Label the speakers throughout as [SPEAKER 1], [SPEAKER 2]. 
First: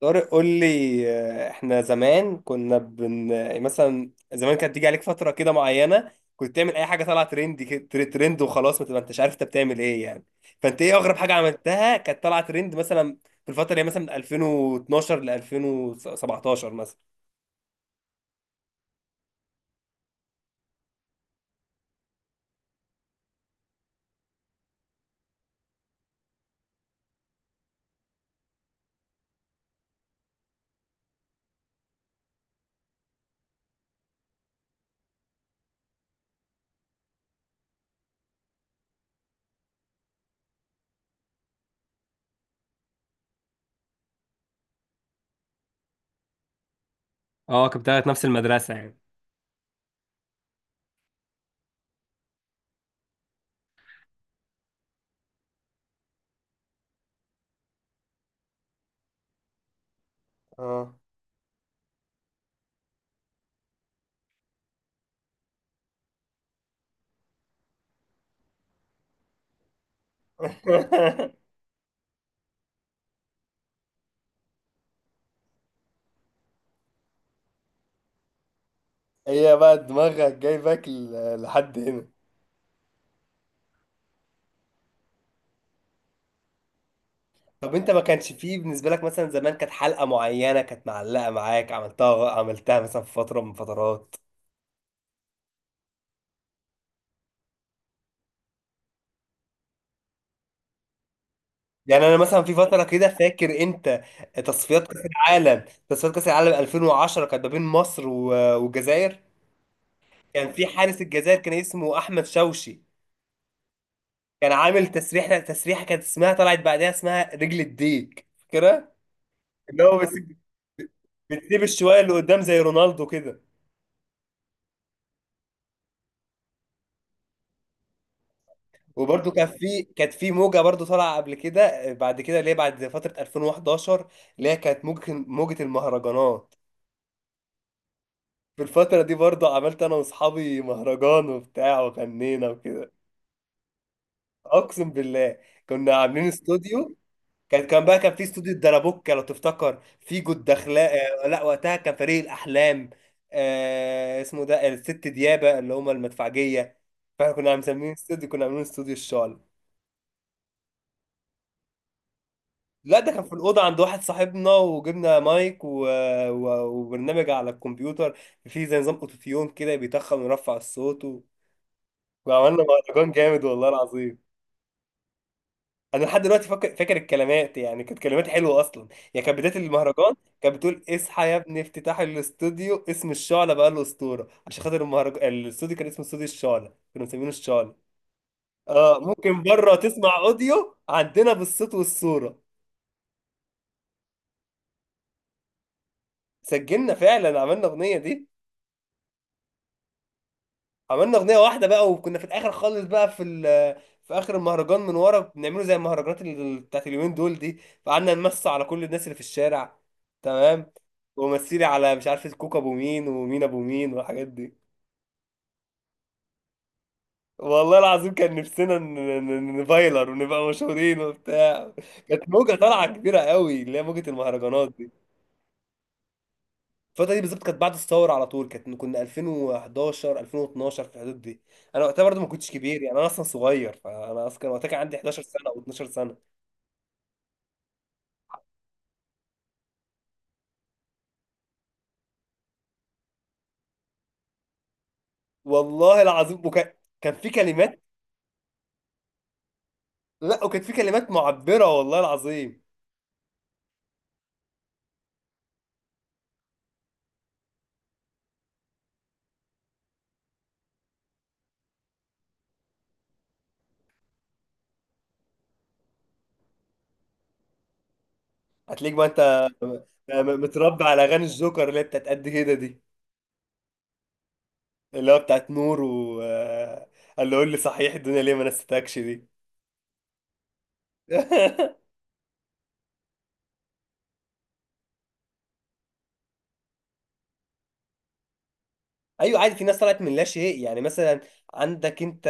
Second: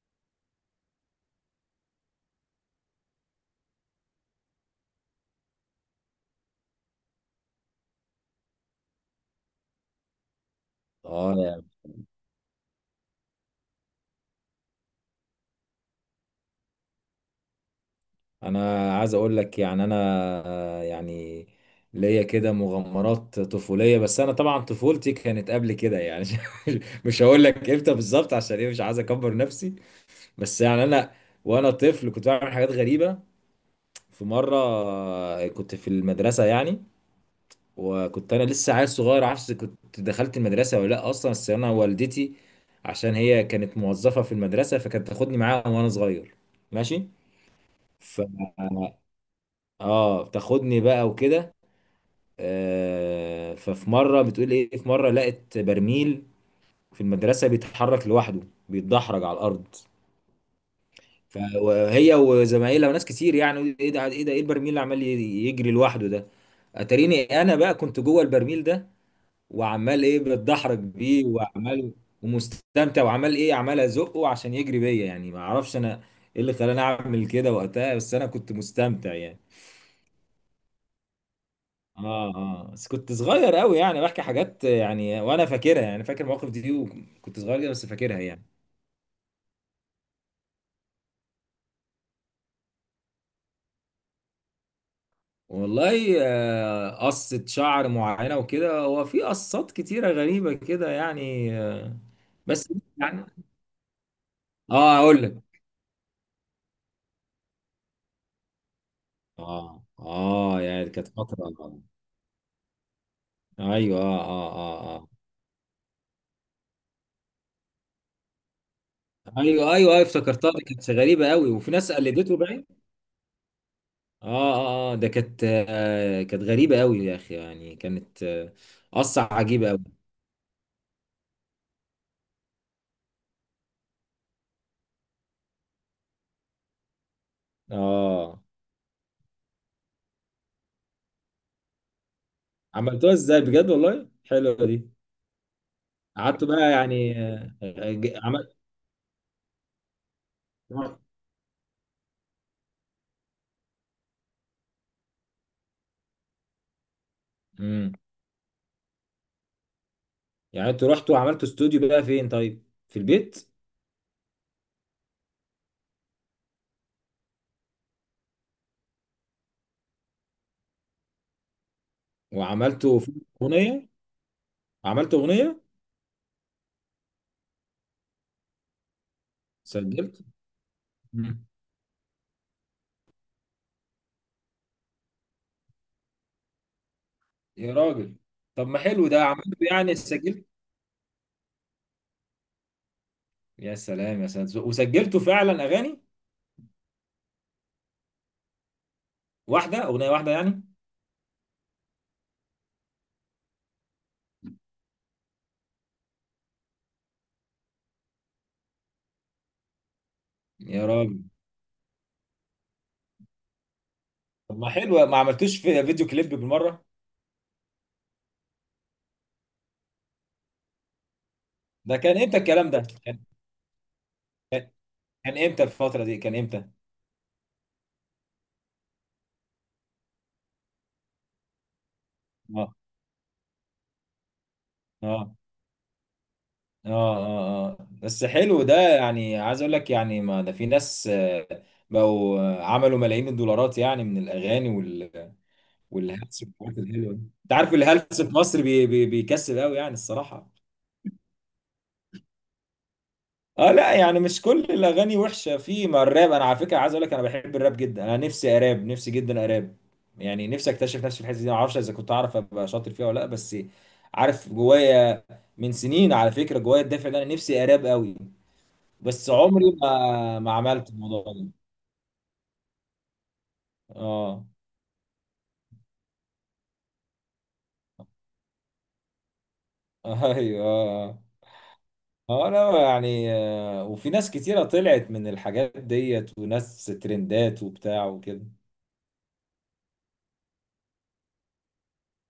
[SPEAKER 1] طارق قول لي، احنا زمان كنا بن آه، مثلا زمان كانت تيجي عليك فترة كده معينة، كنت تعمل اي حاجة طالعة ترند ترند وخلاص، ما تبقى انتش عارف انت بتعمل ايه يعني. فانت ايه اغرب حاجة
[SPEAKER 2] اه يعني
[SPEAKER 1] عملتها كانت طالعة ترند مثلا؟ في الفترة اللي هي مثلا من 2012 ل 2017 مثلا.
[SPEAKER 2] انا عايز اقول لك انا آه، يعني ليا كده مغامرات طفوليه. بس انا طبعا طفولتي كانت قبل كده مش هقول لك امتى بالظبط، عشان ايه؟ مش عايز اكبر نفسي. بس يعني انا وانا طفل كنت بعمل حاجات غريبه. في مره كنت في المدرسه وكنت انا لسه عيل صغير، عارفش كنت دخلت المدرسه ولا لا اصلا. بس انا والدتي، عشان هي كانت موظفه في المدرسه، فكانت تاخدني معاها وانا صغير.
[SPEAKER 1] اه كنت بتاعت نفس
[SPEAKER 2] ماشي.
[SPEAKER 1] المدرسة يعني.
[SPEAKER 2] اه بتاخدني بقى وكده. آه ففي مره بتقول ايه، في مره لقت برميل في المدرسه بيتحرك لوحده، بيتدحرج على الارض.
[SPEAKER 1] اه.
[SPEAKER 2] فهي وزمايلها وناس كتير، يعني ايه ده، ايه ده، ايه البرميل اللي عمال يجري لوحده ده؟ اتاريني انا بقى كنت جوه البرميل ده، وعمال ايه بتدحرج بيه، وعمال ومستمتع، وعمال ايه، عمال ازقه عشان يجري بيا. يعني ما اعرفش انا ايه اللي خلاني اعمل كده وقتها، بس انا كنت مستمتع يعني.
[SPEAKER 1] هي بقى دماغك جايبك لحد هنا.
[SPEAKER 2] اه اه، بس كنت صغير قوي يعني. بحكي حاجات يعني وانا فاكرها، يعني فاكر المواقف دي، وكنت صغير جدا
[SPEAKER 1] طب
[SPEAKER 2] بس
[SPEAKER 1] انت ما
[SPEAKER 2] فاكرها
[SPEAKER 1] كانش
[SPEAKER 2] يعني.
[SPEAKER 1] فيه بالنسبة لك، مثلا زمان كانت حلقة معينة كانت معلقة معاك، عملتها مثلا في فترة من فترات.
[SPEAKER 2] والله قصة شعر معينة وكده، هو في قصات كتيرة غريبة كده
[SPEAKER 1] يعني انا مثلا في
[SPEAKER 2] بس
[SPEAKER 1] فترة كده،
[SPEAKER 2] يعني
[SPEAKER 1] فاكر انت
[SPEAKER 2] اه اقول لك.
[SPEAKER 1] تصفيات كأس العالم 2010 كانت ما بين مصر والجزائر،
[SPEAKER 2] اه
[SPEAKER 1] كان
[SPEAKER 2] اه،
[SPEAKER 1] في
[SPEAKER 2] يعني
[SPEAKER 1] حارس
[SPEAKER 2] كانت
[SPEAKER 1] الجزائر
[SPEAKER 2] فترة.
[SPEAKER 1] كان اسمه احمد شوشي،
[SPEAKER 2] ايوه اه
[SPEAKER 1] كان
[SPEAKER 2] اه
[SPEAKER 1] عامل
[SPEAKER 2] اه اه.
[SPEAKER 1] تسريحة كانت اسمها، طلعت بعدها اسمها رجل الديك، فاكرها؟
[SPEAKER 2] ايوه
[SPEAKER 1] اللي
[SPEAKER 2] ايوه
[SPEAKER 1] هو
[SPEAKER 2] ايوه،
[SPEAKER 1] بس-
[SPEAKER 2] افتكرتها، دي كانت غريبة قوي،
[SPEAKER 1] بتسيب
[SPEAKER 2] وفي ناس
[SPEAKER 1] الشوية اللي
[SPEAKER 2] قلدته
[SPEAKER 1] قدام زي
[SPEAKER 2] باين.
[SPEAKER 1] رونالدو كده.
[SPEAKER 2] اه اه اه، ده كانت كانت غريبة قوي يا اخي، يعني كانت آه، قصة
[SPEAKER 1] وبرده
[SPEAKER 2] عجيبة قوي.
[SPEAKER 1] كانت في موجه برده طالعه قبل كده بعد كده، اللي هي بعد فتره 2011، اللي هي كانت موجه المهرجانات.
[SPEAKER 2] اه.
[SPEAKER 1] في الفتره دي برده عملت انا واصحابي مهرجان وبتاع وغنينا وكده.
[SPEAKER 2] عملتوها ازاي بجد؟ والله حلوه
[SPEAKER 1] اقسم
[SPEAKER 2] دي.
[SPEAKER 1] بالله، كنا عاملين
[SPEAKER 2] قعدتوا بقى
[SPEAKER 1] استوديو.
[SPEAKER 2] يعني
[SPEAKER 1] كان كان بقى كان في استوديو
[SPEAKER 2] عملت.
[SPEAKER 1] الدرابوكه، لو تفتكر، في جود دخلاء. آه، لا وقتها كان فريق الاحلام، آه اسمه ده الست ديابه اللي هم المدفعجيه. فاحنا كنا مسميين
[SPEAKER 2] امم.
[SPEAKER 1] استوديو، كنا عاملين استوديو الشعل.
[SPEAKER 2] يعني انتوا رحتوا عملتوا استوديو بقى فين؟ طيب في
[SPEAKER 1] لا، ده كان في
[SPEAKER 2] البيت؟
[SPEAKER 1] الأوضة عند واحد صاحبنا، وجبنا مايك وبرنامج على الكمبيوتر فيه زي نظام أوتوتيون كده بيتخن ويرفع الصوت، وعملنا
[SPEAKER 2] وعملتوا
[SPEAKER 1] مهرجان جامد والله
[SPEAKER 2] اغنيه؟
[SPEAKER 1] العظيم.
[SPEAKER 2] عملتوا اغنيه؟
[SPEAKER 1] أنا لحد دلوقتي فاكر، الكلمات، يعني كانت كلمات حلوة أصلا. يعني كانت بداية المهرجان
[SPEAKER 2] سجلت؟
[SPEAKER 1] كانت بتقول: اصحى يا
[SPEAKER 2] مم.
[SPEAKER 1] ابني، افتتاح الاستوديو، اسم الشعلة بقى له أسطورة، عشان خاطر المهرجان الاستوديو كان اسمه استوديو الشعلة، كانوا مسمينه الشعلة.
[SPEAKER 2] يا راجل، طب ما
[SPEAKER 1] اه
[SPEAKER 2] حلو ده،
[SPEAKER 1] ممكن
[SPEAKER 2] عملتوا
[SPEAKER 1] بره
[SPEAKER 2] يعني
[SPEAKER 1] تسمع
[SPEAKER 2] سجلت؟
[SPEAKER 1] أوديو عندنا بالصوت والصورة.
[SPEAKER 2] يا سلام يا سلام، وسجلتوا فعلا اغاني؟
[SPEAKER 1] سجلنا فعلا، عملنا أغنية دي.
[SPEAKER 2] واحده اغنيه واحده يعني؟
[SPEAKER 1] عملنا اغنيه واحده بقى، وكنا في الاخر خالص بقى في في اخر المهرجان من ورا بنعمله زي المهرجانات بتاعت اليومين دول دي، فقعدنا نمس على كل الناس اللي في الشارع، تمام.
[SPEAKER 2] يا راجل،
[SPEAKER 1] ومثلي على، مش عارف، الكوكا ابو مين، ومين ابو مين، والحاجات
[SPEAKER 2] طب
[SPEAKER 1] دي.
[SPEAKER 2] ما حلو، ما عملتوش في فيديو كليب بالمره؟
[SPEAKER 1] والله العظيم كان نفسنا نفايلر ونبقى مشهورين وبتاع.
[SPEAKER 2] ده كان
[SPEAKER 1] كانت
[SPEAKER 2] امتى
[SPEAKER 1] موجه
[SPEAKER 2] الكلام
[SPEAKER 1] طالعه
[SPEAKER 2] ده،
[SPEAKER 1] كبيره
[SPEAKER 2] كان
[SPEAKER 1] قوي اللي هي موجه المهرجانات دي.
[SPEAKER 2] كان امتى الفتره دي، كان امتى؟
[SPEAKER 1] الفترة دي بالظبط كانت بعد الثورة على طول، كانت كنا 2011، 2012، في الحدود دي. انا وقتها برضه ما كنتش
[SPEAKER 2] اه
[SPEAKER 1] كبير يعني، انا اصلا صغير، فانا اصلا كان وقتها كان عندي 11
[SPEAKER 2] اه
[SPEAKER 1] سنة او 12 سنة.
[SPEAKER 2] اه اه اه، بس حلو ده. يعني عايز اقول لك، يعني ما ده في ناس آه، بقوا آه، عملوا ملايين الدولارات يعني من الاغاني وال
[SPEAKER 1] والله
[SPEAKER 2] والهلس
[SPEAKER 1] العظيم
[SPEAKER 2] والحاجات الحلوه
[SPEAKER 1] كان
[SPEAKER 2] دي.
[SPEAKER 1] في
[SPEAKER 2] انت عارف
[SPEAKER 1] كلمات.
[SPEAKER 2] الهلس في مصر بي بي بيكسب قوي يعني
[SPEAKER 1] لا،
[SPEAKER 2] الصراحه.
[SPEAKER 1] وكان في كلمات معبرة والله العظيم.
[SPEAKER 2] اه لا يعني مش كل الاغاني وحشه. في ما الراب، انا على فكره عايز اقول لك، انا بحب الراب جدا، انا نفسي اراب، نفسي جدا اراب. يعني نفسي اكتشف نفسي في الحته دي، ما اعرفش اذا كنت اعرف ابقى شاطر فيها ولا لا، بس عارف جوايا. من سنين على فكره جوايا الدافع ده، انا نفسي اراب قوي،
[SPEAKER 1] هتلاقيك بقى انت
[SPEAKER 2] بس عمري ما
[SPEAKER 1] متربي
[SPEAKER 2] عملت
[SPEAKER 1] على اغاني
[SPEAKER 2] الموضوع ده.
[SPEAKER 1] الجوكر اللي هي بتاعت قد كده دي،
[SPEAKER 2] اه.
[SPEAKER 1] اللي هو بتاعت نور، و قال له قول لي صحيح الدنيا ليه ما نستكش دي.
[SPEAKER 2] ايوه اه. آه، لا يعني آه، وفي ناس كتيرة طلعت من الحاجات ديت، وناس ترندات وبتاع وكده.
[SPEAKER 1] ايوه، عادي، في ناس طلعت من لا شيء، يعني مثلا عندك انت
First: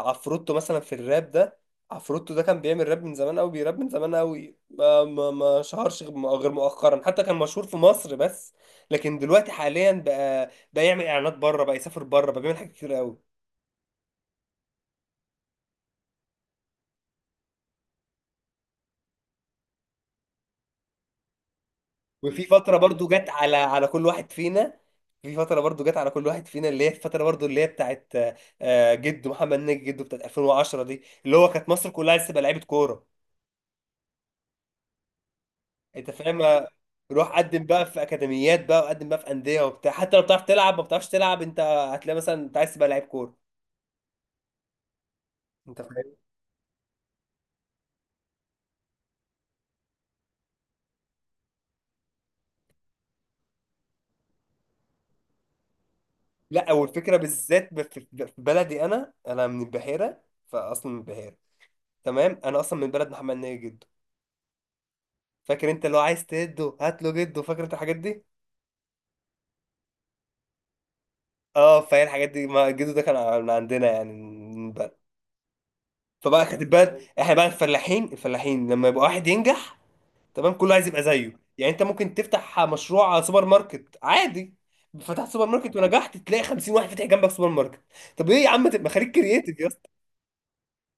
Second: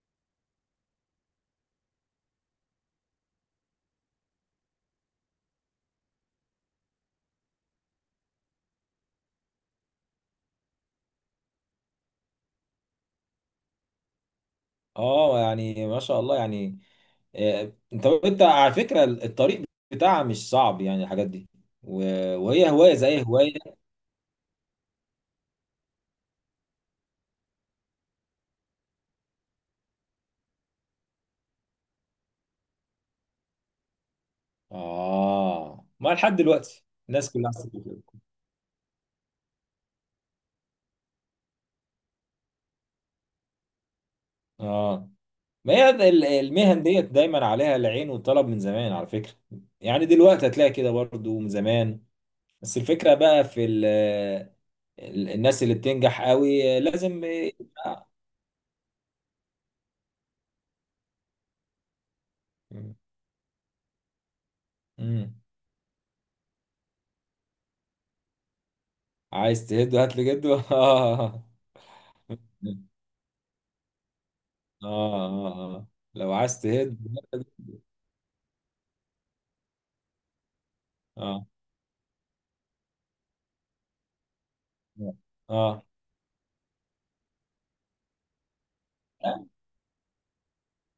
[SPEAKER 1] عفروتو مثلا في الراب ده. عفروتو ده كان بيعمل راب من زمان قوي، بيراب من زمان قوي، ما شهرش غير مؤخرا، حتى كان مشهور في مصر بس. لكن دلوقتي حاليا بقى يعمل اعلانات بره، بقى يسافر بره، بقى بيعمل حاجات كتير قوي.
[SPEAKER 2] اه يعني ما شاء الله يعني. انت على فكرة الطريق بتاعها مش صعب، يعني الحاجات دي،
[SPEAKER 1] وفي
[SPEAKER 2] وهي
[SPEAKER 1] فترة
[SPEAKER 2] هواية
[SPEAKER 1] برضو
[SPEAKER 2] زي
[SPEAKER 1] جت
[SPEAKER 2] هواية.
[SPEAKER 1] على كل واحد فينا، في فترة برضو جت على كل واحد فينا اللي هي الفترة برضو اللي هي بتاعت آه، جده محمد نجي، جده بتاعت 2010 دي، اللي هو كانت مصر كلها لسه بقى لعيبة كورة،
[SPEAKER 2] اه ما
[SPEAKER 1] انت
[SPEAKER 2] لحد
[SPEAKER 1] فاهم؟
[SPEAKER 2] دلوقتي الناس
[SPEAKER 1] روح
[SPEAKER 2] كلها
[SPEAKER 1] قدم
[SPEAKER 2] عسل
[SPEAKER 1] بقى في
[SPEAKER 2] كده.
[SPEAKER 1] اكاديميات بقى، وقدم بقى في انديه وبتاع، حتى لو بتعرف تلعب، ما بتعرفش تلعب، انت هتلاقي مثلا انت عايز تبقى لعيب كوره،
[SPEAKER 2] اه، ما
[SPEAKER 1] انت
[SPEAKER 2] هي
[SPEAKER 1] فاهم؟
[SPEAKER 2] المهن ديت دايما عليها العين والطلب من زمان على فكرة. يعني دلوقتي هتلاقي كده برضو من زمان، بس الفكرة بقى في ال الناس اللي بتنجح
[SPEAKER 1] لا،
[SPEAKER 2] قوي
[SPEAKER 1] والفكره
[SPEAKER 2] لازم.
[SPEAKER 1] بالذات في
[SPEAKER 2] آه.
[SPEAKER 1] في بلدي، انا انا من البحيره، فاصلا من البحيره، تمام. انا اصلا من بلد محمد ناجي جده،
[SPEAKER 2] مم.
[SPEAKER 1] فاكر انت؟ لو عايز تهده هات له جده، فاكر انت الحاجات دي؟
[SPEAKER 2] عايز تهد هات لي جد. اه اه
[SPEAKER 1] اه، فهي الحاجات دي، ما جده ده كان من عندنا يعني، من البلد.
[SPEAKER 2] اه. آه. لو
[SPEAKER 1] فبقى
[SPEAKER 2] عايز
[SPEAKER 1] خدت
[SPEAKER 2] تهد
[SPEAKER 1] بالك،
[SPEAKER 2] هات
[SPEAKER 1] احنا
[SPEAKER 2] لي
[SPEAKER 1] بقى
[SPEAKER 2] جد.
[SPEAKER 1] الفلاحين الفلاحين، لما يبقى واحد ينجح، تمام، كله عايز يبقى زيه.
[SPEAKER 2] اه
[SPEAKER 1] يعني انت ممكن تفتح مشروع سوبر ماركت عادي، فتحت سوبر ماركت
[SPEAKER 2] اه.
[SPEAKER 1] ونجحت، تلاقي 50 واحد فاتح جنبك سوبر ماركت. طب ايه يا عم، تبقى خليك كرييتيف يا اسطى.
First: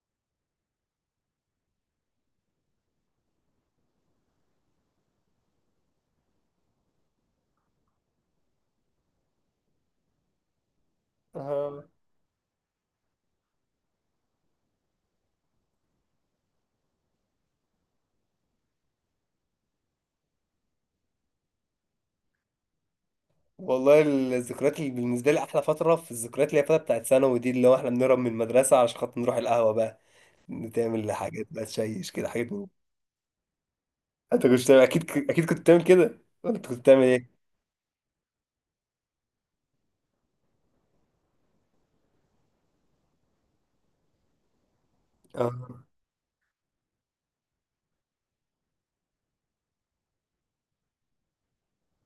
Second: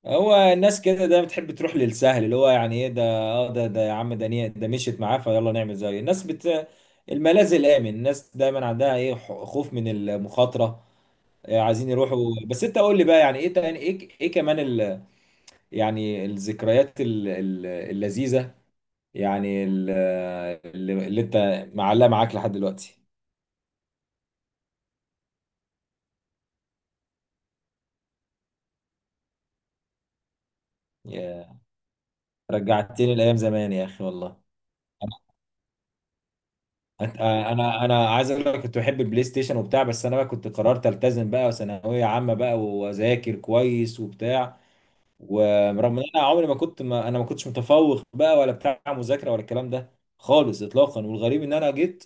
[SPEAKER 2] هو الناس كده ده بتحب تروح للسهل، اللي هو يعني ايه ده، اه ده ده يا عم ده ده مشيت معاه، فيلا نعمل زيه. الناس بت الملاذ الامن. الناس دايما عندها ايه، خوف من المخاطره.
[SPEAKER 1] آه.
[SPEAKER 2] عايزين يروحوا. بس انت قول لي بقى، يعني ايه تاني، ايه ايه كمان ال... يعني الذكريات ال... اللذيذه، يعني ال... اللي انت معلقه معاك لحد دلوقتي.
[SPEAKER 1] والله الذكريات اللي بالنسبه لي احلى فتره في الذكريات، اللي هي الفتره بتاعت ثانوي دي، اللي هو احنا بنهرب من المدرسه علشان خاطر نروح القهوه بقى، تعمل حاجات
[SPEAKER 2] يا
[SPEAKER 1] بقى، تشيش كده، حاجات
[SPEAKER 2] رجعتني لايام زمان يا اخي والله.
[SPEAKER 1] انت كنت اكيد اكيد كنت بتعمل كده. انت كنت بتعمل ايه؟
[SPEAKER 2] انا عايز اقول لك، كنت بحب البلاي ستيشن وبتاع، بس انا بقى كنت قررت التزم بقى ثانويه عامه بقى، واذاكر كويس وبتاع.
[SPEAKER 1] اه،
[SPEAKER 2] ورغم ان انا عمري ما كنت، ما كنتش متفوق بقى ولا بتاع مذاكره ولا الكلام ده خالص اطلاقا. والغريب ان انا جيت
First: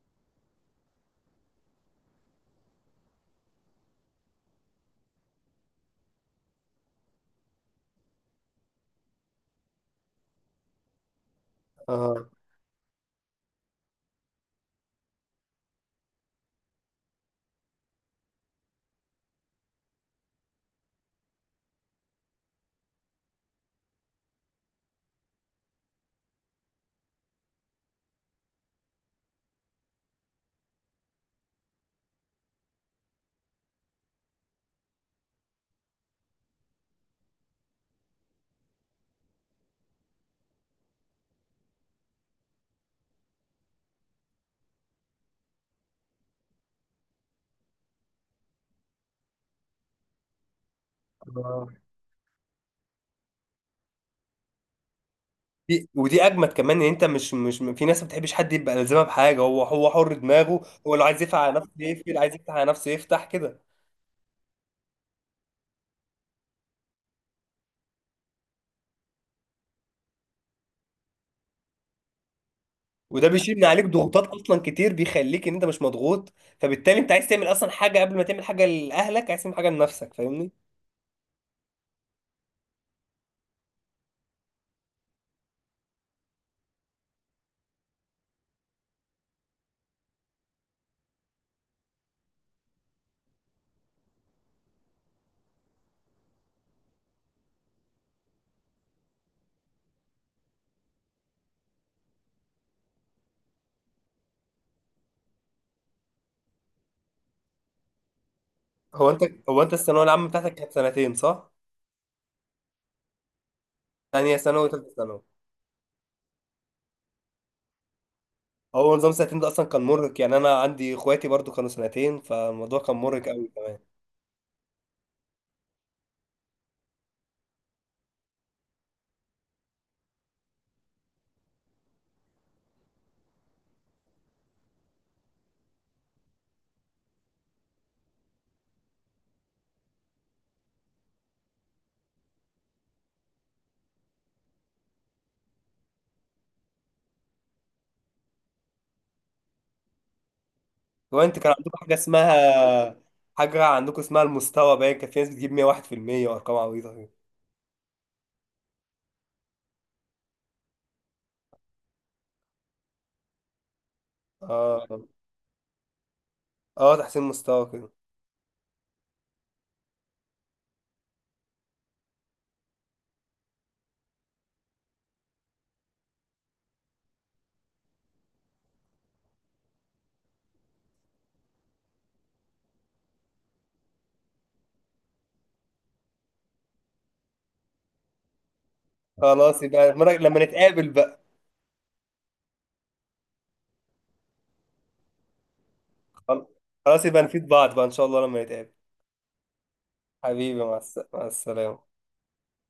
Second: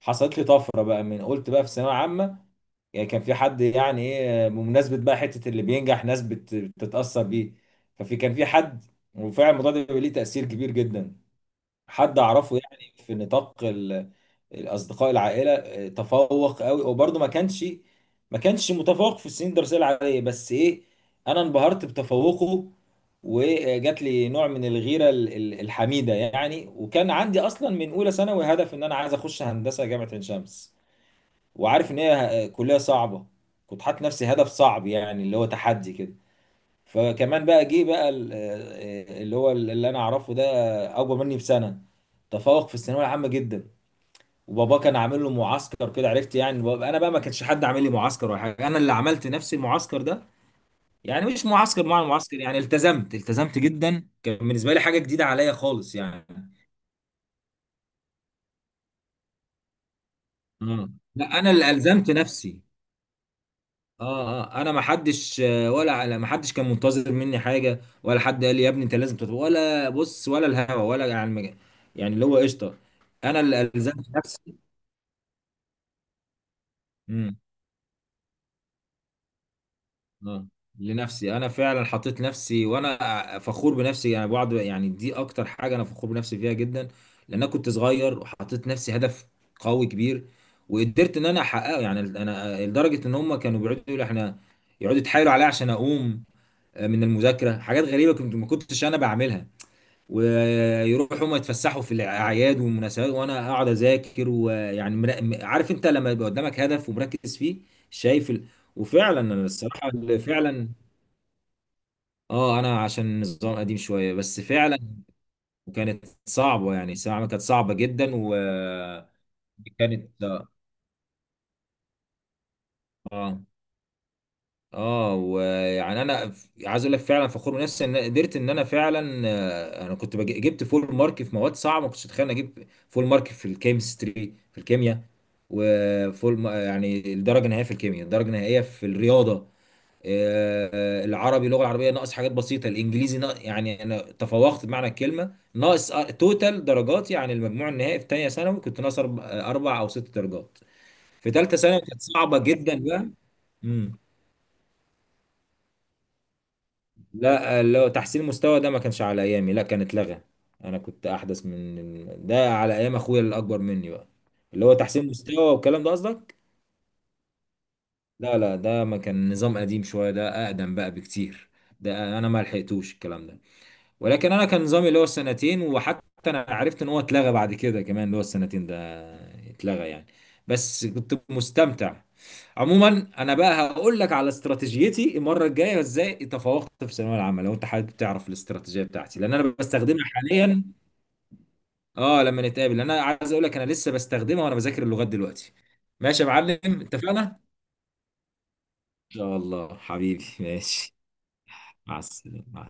[SPEAKER 2] حصلت لي طفره بقى من قلت بقى في ثانويه عامه. يعني كان في حد، يعني ايه، بمناسبه بقى حته اللي بينجح ناس بتتاثر بيه. ففي كان في حد، وفعلا الموضوع ده بيبقى ليه تاثير كبير جدا. حد
[SPEAKER 1] اه.
[SPEAKER 2] اعرفه يعني في نطاق الاصدقاء، العائله، تفوق قوي. وبرضه ما كانش متفوق في السنين الدراسيه العاديه، بس ايه، انا انبهرت بتفوقه، وجات لي نوع من الغيره الحميده يعني. وكان عندي اصلا من اولى ثانوي هدف ان انا عايز اخش هندسه جامعه عين شمس، وعارف ان هي كليه صعبه. كنت حاطط نفسي هدف صعب، يعني اللي هو تحدي كده. فكمان بقى جه بقى اللي انا اعرفه ده، اكبر مني بسنه، تفوق في الثانويه العامه جدا. وبابا كان عامل له معسكر كده، عرفت يعني. انا بقى ما كانش حد عامل لي معسكر ولا حاجه، انا اللي عملت نفسي المعسكر ده. يعني مش
[SPEAKER 1] آه.
[SPEAKER 2] معسكر مع المعسكر، يعني التزمت، جدا. كان بالنسبه لي حاجه جديده عليا
[SPEAKER 1] دي
[SPEAKER 2] خالص
[SPEAKER 1] ودي
[SPEAKER 2] يعني.
[SPEAKER 1] اجمد كمان، ان انت مش في ناس ما بتحبش حد يبقى لازمها بحاجه، هو هو حر دماغه،
[SPEAKER 2] آه.
[SPEAKER 1] هو لو عايز يقفل
[SPEAKER 2] لا انا
[SPEAKER 1] على
[SPEAKER 2] اللي
[SPEAKER 1] نفسه
[SPEAKER 2] الزمت
[SPEAKER 1] يقفل، عايز يفتح
[SPEAKER 2] نفسي.
[SPEAKER 1] على نفسه يفتح كده.
[SPEAKER 2] اه اه، انا ما حدش ولا على، ما حدش كان منتظر مني حاجه، ولا حد قال لي يا ابني انت لازم تطلع ولا بص ولا الهوا ولا على المجال. يعني اللي هو قشطه.
[SPEAKER 1] وده
[SPEAKER 2] انا
[SPEAKER 1] بيشيل من
[SPEAKER 2] اللي
[SPEAKER 1] عليك
[SPEAKER 2] الزمت
[SPEAKER 1] ضغوطات
[SPEAKER 2] نفسي.
[SPEAKER 1] اصلا كتير، بيخليك ان انت مش مضغوط، فبالتالي انت عايز
[SPEAKER 2] امم.
[SPEAKER 1] تعمل اصلا حاجه، قبل ما تعمل حاجه لاهلك عايز تعمل حاجه لنفسك،
[SPEAKER 2] اه،
[SPEAKER 1] فاهمني؟
[SPEAKER 2] لنفسي انا فعلا حطيت نفسي، وانا فخور بنفسي يعني بعض، يعني دي اكتر حاجه انا فخور بنفسي فيها جدا. لان انا كنت صغير وحطيت نفسي هدف قوي كبير وقدرت ان انا احققه. يعني انا لدرجه ان هم كانوا بيقعدوا يقولوا احنا، يقعدوا يتحايلوا عليا عشان اقوم من المذاكره. حاجات غريبه كنت، ما كنتش انا بعملها. ويروحوا هم يتفسحوا في الاعياد والمناسبات وانا اقعد اذاكر. ويعني عارف انت لما يبقى قدامك هدف ومركز فيه، شايف ال...
[SPEAKER 1] هو
[SPEAKER 2] وفعلا
[SPEAKER 1] انت
[SPEAKER 2] انا
[SPEAKER 1] هو انت
[SPEAKER 2] الصراحه
[SPEAKER 1] الثانويه
[SPEAKER 2] اللي
[SPEAKER 1] العامه بتاعتك
[SPEAKER 2] فعلا.
[SPEAKER 1] كانت سنتين، صح؟
[SPEAKER 2] اه، انا عشان النظام قديم شويه،
[SPEAKER 1] ثانيه
[SPEAKER 2] بس
[SPEAKER 1] ثانوي
[SPEAKER 2] فعلا.
[SPEAKER 1] وثالثه ثانوي.
[SPEAKER 2] وكانت صعبه يعني، الثانوية العامة كانت صعبه جدا،
[SPEAKER 1] هو
[SPEAKER 2] وكانت
[SPEAKER 1] نظام سنتين ده اصلا كان مرهق يعني،
[SPEAKER 2] اه.
[SPEAKER 1] انا عندي اخواتي برضو كانوا سنتين، فالموضوع كان مرهق
[SPEAKER 2] آه.
[SPEAKER 1] قوي كمان.
[SPEAKER 2] اه، ويعني انا عايز اقول لك، فعلا فخور بنفسي ان قدرت ان انا فعلا. انا كنت جبت فول مارك في مواد صعبه، ما كنتش اتخيل اني اجيب فول مارك في الكيمستري، في الكيمياء. وفول ما- يعني الدرجه النهائيه في الكيمياء، الدرجه النهائيه في الرياضه، العربي اللغه العربيه ناقص حاجات بسيطه، الانجليزي ناقص. يعني انا تفوقت بمعنى الكلمه. ناقص توتال درجاتي يعني المجموع النهائي في ثانيه ثانوي، كنت ناقص اربع أربع او ست درجات.
[SPEAKER 1] هو
[SPEAKER 2] في
[SPEAKER 1] انت كان
[SPEAKER 2] ثالثه
[SPEAKER 1] عندكم
[SPEAKER 2] ثانوي
[SPEAKER 1] حاجه
[SPEAKER 2] كانت صعبه جدا
[SPEAKER 1] اسمها،
[SPEAKER 2] بقى.
[SPEAKER 1] حاجه عندكم اسمها المستوى باين، كان في ناس بتجيب 101% وارقام عبيطه كده.
[SPEAKER 2] لا لو تحسين المستوى ده ما كانش على ايامي، لا كان اتلغى. انا كنت احدث من ده، على ايام اخويا الاكبر مني بقى، اللي هو
[SPEAKER 1] اه
[SPEAKER 2] تحسين مستوى والكلام ده قصدك.
[SPEAKER 1] اه، تحسين مستوى كده.
[SPEAKER 2] لا لا، ده ما كان، نظام قديم شويه ده، اقدم بقى بكتير. ده انا ما لحقتوش الكلام ده. ولكن انا كان نظامي اللي هو السنتين. وحتى انا عرفت ان هو اتلغى بعد كده كمان، اللي هو السنتين ده اتلغى يعني. بس كنت مستمتع. عموما انا بقى هقول لك على استراتيجيتي المره الجايه ازاي تفوقت في الثانويه العامه، لو انت حابب تعرف الاستراتيجيه بتاعتي، لان انا
[SPEAKER 1] خلاص يبقى
[SPEAKER 2] بستخدمها
[SPEAKER 1] لما
[SPEAKER 2] حاليا.
[SPEAKER 1] نتقابل بقى.
[SPEAKER 2] اه لما نتقابل، انا عايز اقول لك انا لسه بستخدمها وانا بذاكر اللغات دلوقتي. ماشي يا معلم،
[SPEAKER 1] خلاص
[SPEAKER 2] اتفقنا
[SPEAKER 1] يبقى
[SPEAKER 2] ان
[SPEAKER 1] نفيد بعض بقى، ان شاء الله لما نتقابل.
[SPEAKER 2] شاء الله حبيبي،
[SPEAKER 1] حبيبي،
[SPEAKER 2] ماشي.
[SPEAKER 1] مع السلامه.
[SPEAKER 2] مع السلامه.